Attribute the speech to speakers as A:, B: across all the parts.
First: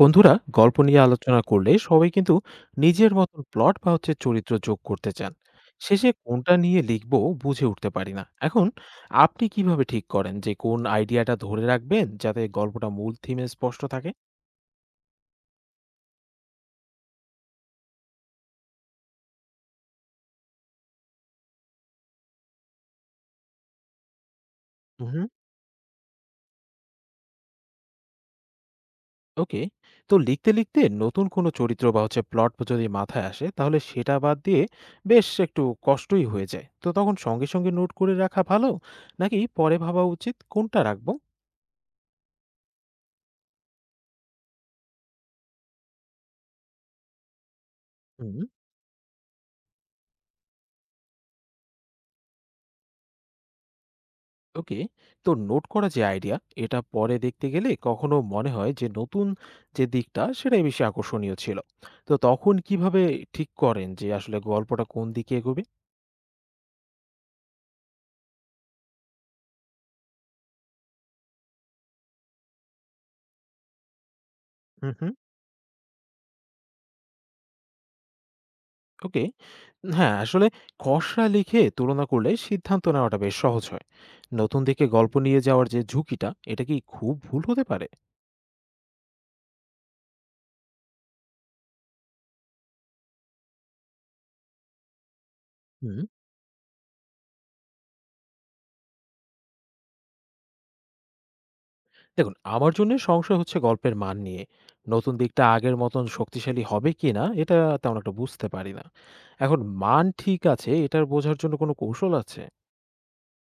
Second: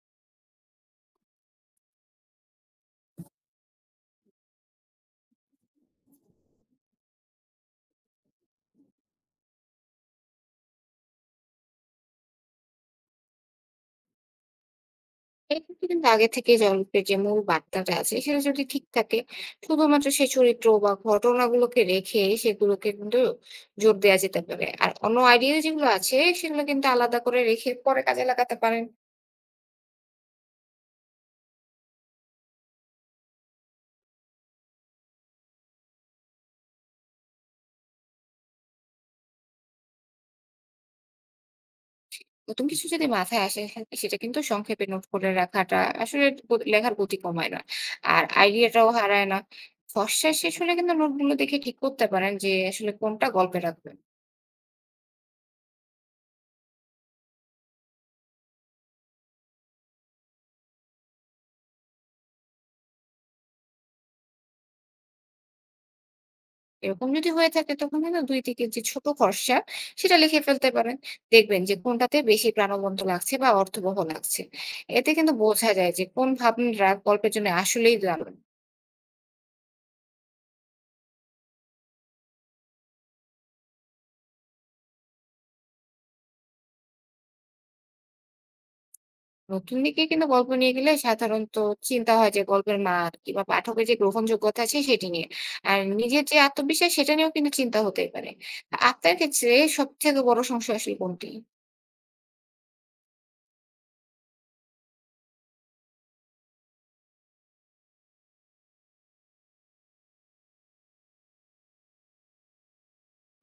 A: বন্ধুরা গল্প নিয়ে আলোচনা করলে সবাই কিন্তু নিজের মতন প্লট বা চরিত্র যোগ করতে চান, শেষে কোনটা নিয়ে লিখবো বুঝে উঠতে পারি না। এখন আপনি কিভাবে ঠিক করেন যে কোন আইডিয়াটা ধরে রাখবেন যাতে গল্পটা মূল থিমে স্পষ্ট থাকে?
B: এক্ষেত্রে কিন্তু আগে থেকেই গল্পের যে মূল বার্তাটা আছে সেটা যদি ঠিক থাকে, শুধুমাত্র সেই চরিত্র বা ঘটনাগুলোকে রেখে সেগুলোকে কিন্তু জোর দেওয়া যেতে পারে। আর অন্য
A: হুম।
B: আইডিয়া যেগুলো আছে সেগুলো কিন্তু আলাদা করে রেখে পরে কাজে লাগাতে পারেন।
A: ওকে। তো লিখতে লিখতে নতুন কোনো চরিত্র বা প্লট যদি মাথায় আসে, তাহলে সেটা বাদ দিয়ে বেশ একটু কষ্টই হয়ে যায়। তো তখন সঙ্গে সঙ্গে নোট করে রাখা ভালো নাকি পরে ভাবা উচিত কোনটা রাখবো?
B: নতুন কিছু যদি মাথায় আসে সেটা কিন্তু সংক্ষেপে নোট করে রাখাটা আসলে লেখার গতি কমায় না, আর
A: হুম।
B: আইডিয়াটাও হারায় না। খসড়া শেষ হলে কিন্তু নোটগুলো দেখে ঠিক করতে পারেন যে আসলে কোনটা গল্পে রাখবেন।
A: ওকে। তো নোট করা যে আইডিয়া, এটা পরে দেখতে গেলে কখনো মনে হয় যে নতুন যে দিকটা সেটাই বেশি আকর্ষণীয় ছিল। তো তখন কিভাবে ঠিক করেন যে আসলে গল্পটা কোন দিকে এগোবে?
B: এরকম যদি হয়ে থাকে তখন না ২-৩ যে ছোট খরচা সেটা লিখে ফেলতে পারেন। দেখবেন যে কোনটাতে বেশি প্রাণবন্ত লাগছে বা অর্থবহ লাগছে।
A: হুম
B: এতে
A: হুম।
B: কিন্তু বোঝা যায় যে কোন ভাবনাটা গল্পের জন্য আসলেই দারুণ।
A: ওকে। হ্যাঁ, আসলে খসড়া লিখে তুলনা করলে সিদ্ধান্ত নেওয়াটা বেশ সহজ হয়। নতুন দিকে গল্প নিয়ে যাওয়ার যে ঝুঁকিটা, এটা কি খুব ভুল হতে পারে?
B: নতুন দিকে কিন্তু গল্প নিয়ে গেলে সাধারণত চিন্তা হয় যে গল্পের মান কিংবা পাঠকের যে গ্রহণযোগ্যতা আছে সেটি নিয়ে। আর
A: হুম।
B: নিজের যে আত্মবিশ্বাস সেটা নিয়েও কিন্তু চিন্তা হতেই পারে। আপনার ক্ষেত্রে সবথেকে বড় সমস্যা আসলে কোনটি?
A: দেখুন, আমার জন্যে সংশয় হচ্ছে গল্পের মান নিয়ে। নতুন দিকটা আগের মতন শক্তিশালী হবে কিনা এটা তেমন একটা বুঝতে পারি না। এখন মান ঠিক আছে এটার বোঝার জন্য কোনো কৌশল আছে?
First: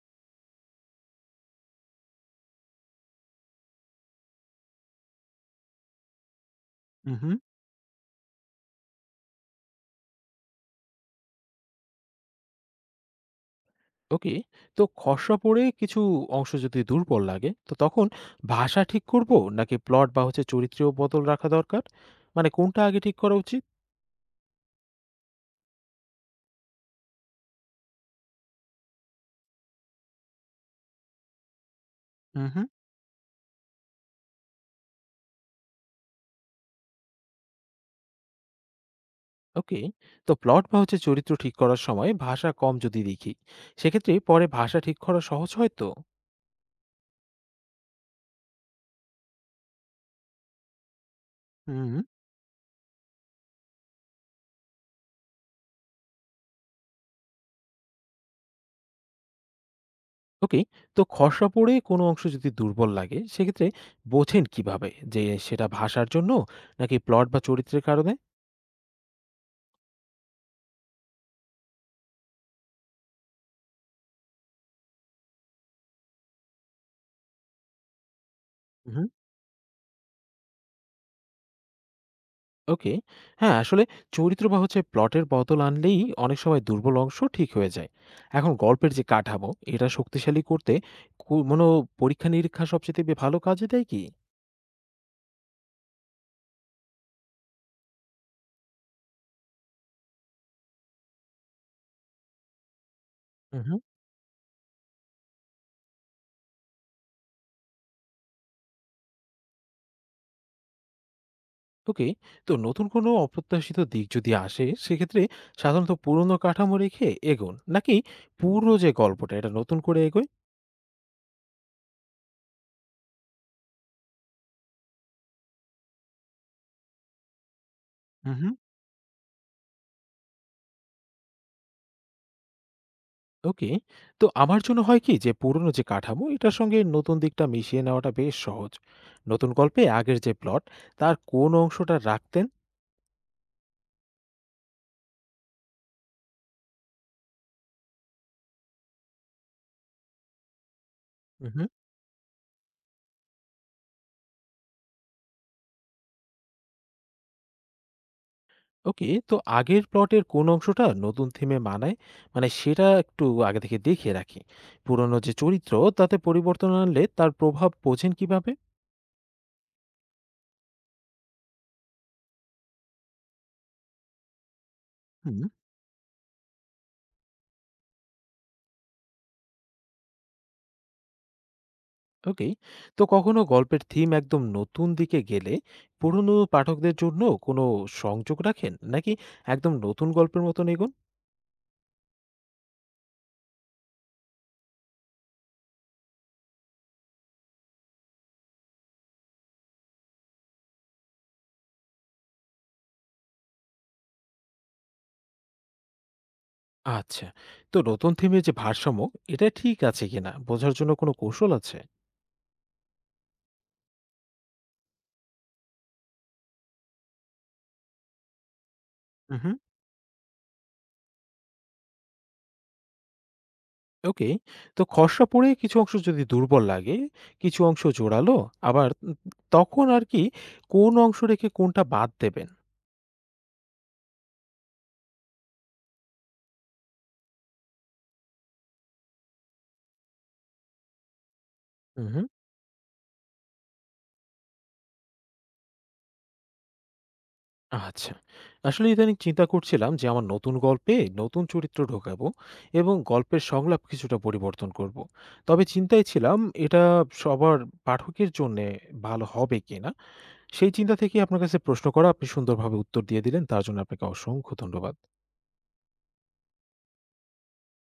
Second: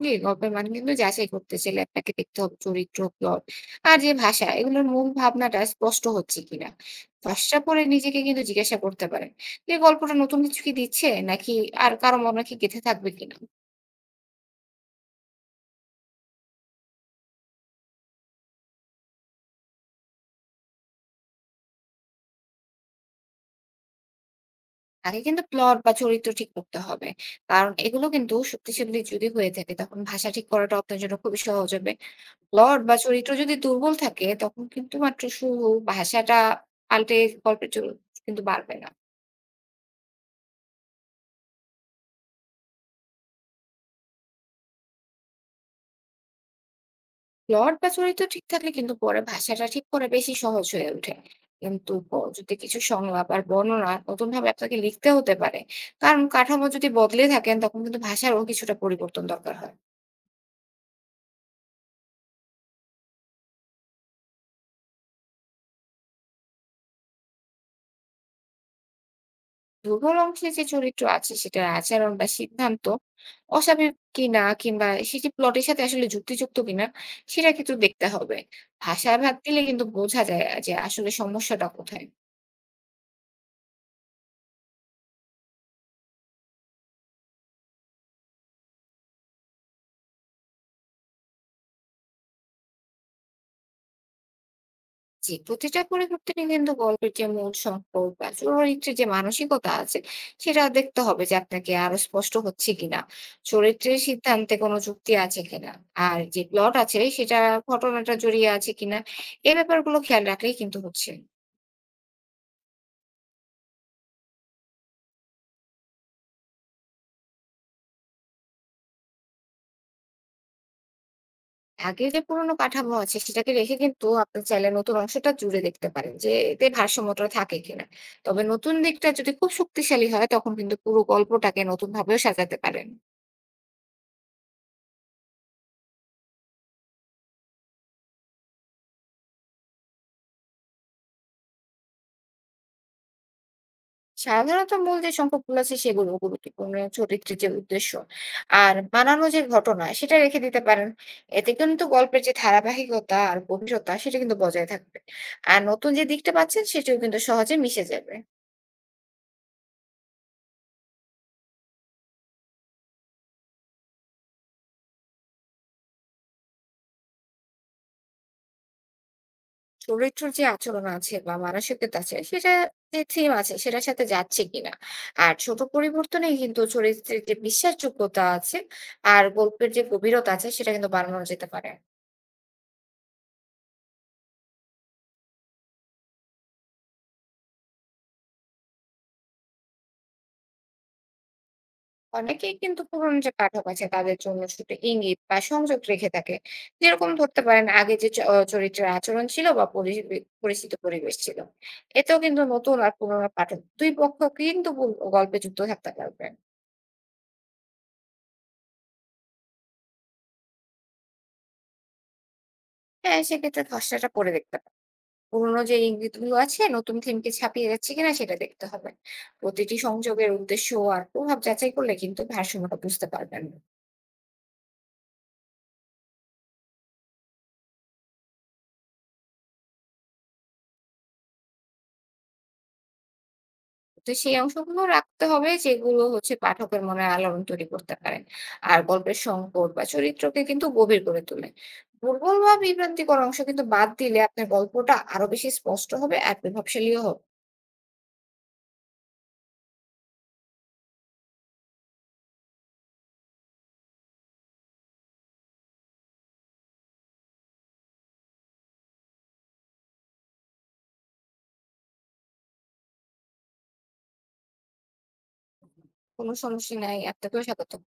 B: জি, গল্পের মান কিন্তু যাচাই করতে চাইলে আপনাকে দেখতে হবে চরিত্র, প্লট আর যে ভাষা এগুলোর মূল ভাবনাটা স্পষ্ট হচ্ছে কিনা।
A: উম হুম।
B: ফর্সা পড়ে নিজেকে কিন্তু জিজ্ঞাসা করতে পারেন যে গল্পটা নতুন কিছু কি দিচ্ছে নাকি আর কারো মনে কি গেঁথে থাকবে কিনা।
A: ওকে, তো খসড়া পড়ে কিছু অংশ যদি দুর্বল লাগে তো তখন ভাষা ঠিক করব নাকি প্লট বা চরিত্রেও বদল রাখা দরকার? মানে কোনটা আগে ঠিক করা উচিত?
B: আগে কিন্তু প্লট বা চরিত্র ঠিক করতে হবে। কারণ এগুলো কিন্তু শক্তিশালী যদি হয়ে থাকে তখন ভাষা ঠিক করাটা আপনার জন্য খুবই সহজ হবে।
A: উম হুম।
B: প্লট বা চরিত্র যদি দুর্বল থাকে তখন কিন্তু মাত্র শুরু ভাষাটা পাল্টে গল্পের চরিত্র কিন্তু বাড়বে না।
A: ওকে, তো প্লট বা চরিত্র ঠিক করার সময় ভাষা কম যদি দেখি, সেক্ষেত্রে পরে ভাষা ঠিক করা সহজ হয় তো?
B: প্লট বা চরিত্র ঠিক থাকলে কিন্তু পরে ভাষাটা ঠিক করা বেশি সহজ হয়ে ওঠে, কিন্তু
A: হুম।
B: যদি কিছু সংলাপ আর বর্ণনা নতুন ভাবে আপনাকে লিখতে হতে পারে। কারণ কাঠামো যদি বদলে থাকেন তখন কিন্তু ভাষারও কিছুটা পরিবর্তন দরকার হয়।
A: ওকে। তো খসড়া পড়ে কোনো অংশ যদি দুর্বল লাগে, সেক্ষেত্রে বোঝেন কিভাবে যে সেটা ভাষার জন্য নাকি প্লট বা চরিত্রের কারণে?
B: দুর্বল অংশে যে চরিত্র আছে সেটার আচরণ বা সিদ্ধান্ত অস্বাভাবিক কিনা কিংবা সেটি প্লটের সাথে আসলে যুক্তিযুক্ত কিনা সেটা কিন্তু দেখতে হবে।
A: উহু।
B: ভাষা ভাগ দিলে কিন্তু বোঝা যায় যে আসলে সমস্যাটা কোথায়।
A: ওকে। হ্যাঁ, আসলে চরিত্র বা প্লটের বদল আনলেই অনেক সময় দুর্বল অংশ ঠিক হয়ে যায়। এখন গল্পের যে কাঠামো, এটা শক্তিশালী করতে কোনো পরীক্ষা-নিরীক্ষা সবচাইতে ভালো কাজে দেয় কি?
B: জি, প্রতিটা পরিবর্তনই কিন্তু গল্পের যে মূল সম্পর্ক বা চরিত্রের যে মানসিকতা আছে সেটা দেখতে হবে যে আপনাকে আরো স্পষ্ট হচ্ছে কিনা,
A: উহু।
B: চরিত্রের সিদ্ধান্তে কোনো যুক্তি আছে কিনা, আর যে প্লট আছে সেটা ঘটনাটা জড়িয়ে আছে কিনা। এই ব্যাপারগুলো খেয়াল রাখলেই কিন্তু হচ্ছে।
A: ওকে। তো নতুন কোনো অপ্রত্যাশিত দিক যদি আসে, সেক্ষেত্রে সাধারণত পুরনো কাঠামো রেখে এগোন নাকি পুরো যে গল্পটা, এটা নতুন করে এগোয়?
B: আগে যে পুরোনো কাঠামো আছে সেটাকে রেখে কিন্তু আপনি চাইলে নতুন অংশটা জুড়ে দেখতে পারেন যে এতে ভারসাম্যটা থাকে কিনা। তবে
A: উহু।
B: নতুন দিকটা যদি খুব শক্তিশালী হয় তখন কিন্তু পুরো গল্পটাকে নতুন ভাবেও সাজাতে পারেন।
A: ওকে। তো আমার জন্য হয় কি যে পুরনো যে কাঠামো এটার সঙ্গে নতুন দিকটা মিশিয়ে নেওয়াটা বেশ সহজ। নতুন গল্পে আগের যে প্লট, তার কোন অংশটা রাখতেন?
B: সাধারণত মূল যে সংখ্যাগুলো আছে সেগুলো গুরুত্বপূর্ণ চরিত্রের যে উদ্দেশ্য আর বানানো যে ঘটনা সেটা রেখে দিতে পারেন। এতে
A: হুম।
B: কিন্তু গল্পের যে ধারাবাহিকতা আর গভীরতা সেটা কিন্তু বজায় থাকবে। আর নতুন যে দিকটা পাচ্ছেন সেটাও কিন্তু সহজে মিশে যাবে।
A: ওকে। তো আগের প্লটের কোন অংশটা নতুন থিমে মানায়, মানে সেটা একটু আগে থেকে দেখে রাখি। পুরনো যে চরিত্র, তাতে পরিবর্তন আনলে তার প্রভাব বোঝেন কিভাবে?
B: চরিত্র যে আচরণ আছে বা মানসিকতা আছে সেটা যে থিম আছে সেটার সাথে যাচ্ছে কিনা, আর
A: হুম।
B: ছোট পরিবর্তনে কিন্তু চরিত্রের যে বিশ্বাসযোগ্যতা আছে আর গল্পের যে গভীরতা আছে সেটা কিন্তু বাড়ানো যেতে পারে।
A: ওকে। তো কখনো গল্পের থিম একদম নতুন দিকে গেলে পুরনো পাঠকদের জন্য কোনো সংযোগ রাখেন নাকি একদম নতুন গল্পের মতন এগোন?
B: অনেকেই কিন্তু ধরুন যে পাঠক আছে তাদের জন্য শুধু ইঙ্গিত বা সংযোগ রেখে থাকে। যেরকম ধরতে পারেন, আগে যে চ- আহ চরিত্রের আচরণ ছিল বা পরিচিত পরিবেশ ছিল। এতেও কিন্তু নতুন আর পুরোনো পাঠক দুই পক্ষ কিন্তু গল্পে যুক্ত থাকতে পারবে।
A: আচ্ছা। তো নতুন থিমের যে ভারসাম্য, এটা ঠিক আছে কিনা বোঝার জন্য কোনো কৌশল আছে?
B: হ্যাঁ, সেক্ষেত্রে খসড়াটা পড়ে দেখতে পারেন, পুরোনো যে ইঙ্গিত গুলো আছে নতুন থিমকে ছাপিয়ে যাচ্ছে কিনা সেটা দেখতে হবে।
A: উহু।
B: প্রতিটি সংযোগের উদ্দেশ্য আর প্রভাব যাচাই করলে কিন্তু ভারসাম্যটা বুঝতে পারবেন।
A: ওকে। তো খসড়া পড়ে কিছু অংশ যদি দুর্বল লাগে, কিছু অংশ জোরালো, আবার তখন আর কি কোন অংশ রেখে কোনটা বাদ দেবেন?
B: তো সেই অংশগুলো রাখতে হবে যেগুলো হচ্ছে পাঠকের মনে আলোড়ন তৈরি করতে পারে। আর গল্পের সংকট বা চরিত্রকে কিন্তু গভীর করে তোলে।
A: উহু।
B: দুর্বল বা বিভ্রান্তিকর অংশ কিন্তু বাদ দিলে আপনার গল্পটা আরো বেশি স্পষ্ট হবে আর প্রভাবশালীও হবে।
A: আচ্ছা। আসলে ইদানিং চিন্তা করছিলাম যে আমার নতুন গল্পে নতুন চরিত্র ঢোকাবো এবং গল্পের সংলাপ কিছুটা পরিবর্তন করব। তবে চিন্তায় ছিলাম এটা সবার পাঠকের জন্যে ভালো হবে কিনা? সেই চিন্তা থেকেই আপনার কাছে প্রশ্ন করা, আপনি সুন্দরভাবে উত্তর দিয়ে দিলেন। তার জন্য আপনাকে অসংখ্য ধন্যবাদ।
B: কোনো সমস্যা নাই। আপনাকেও স্বাগতম।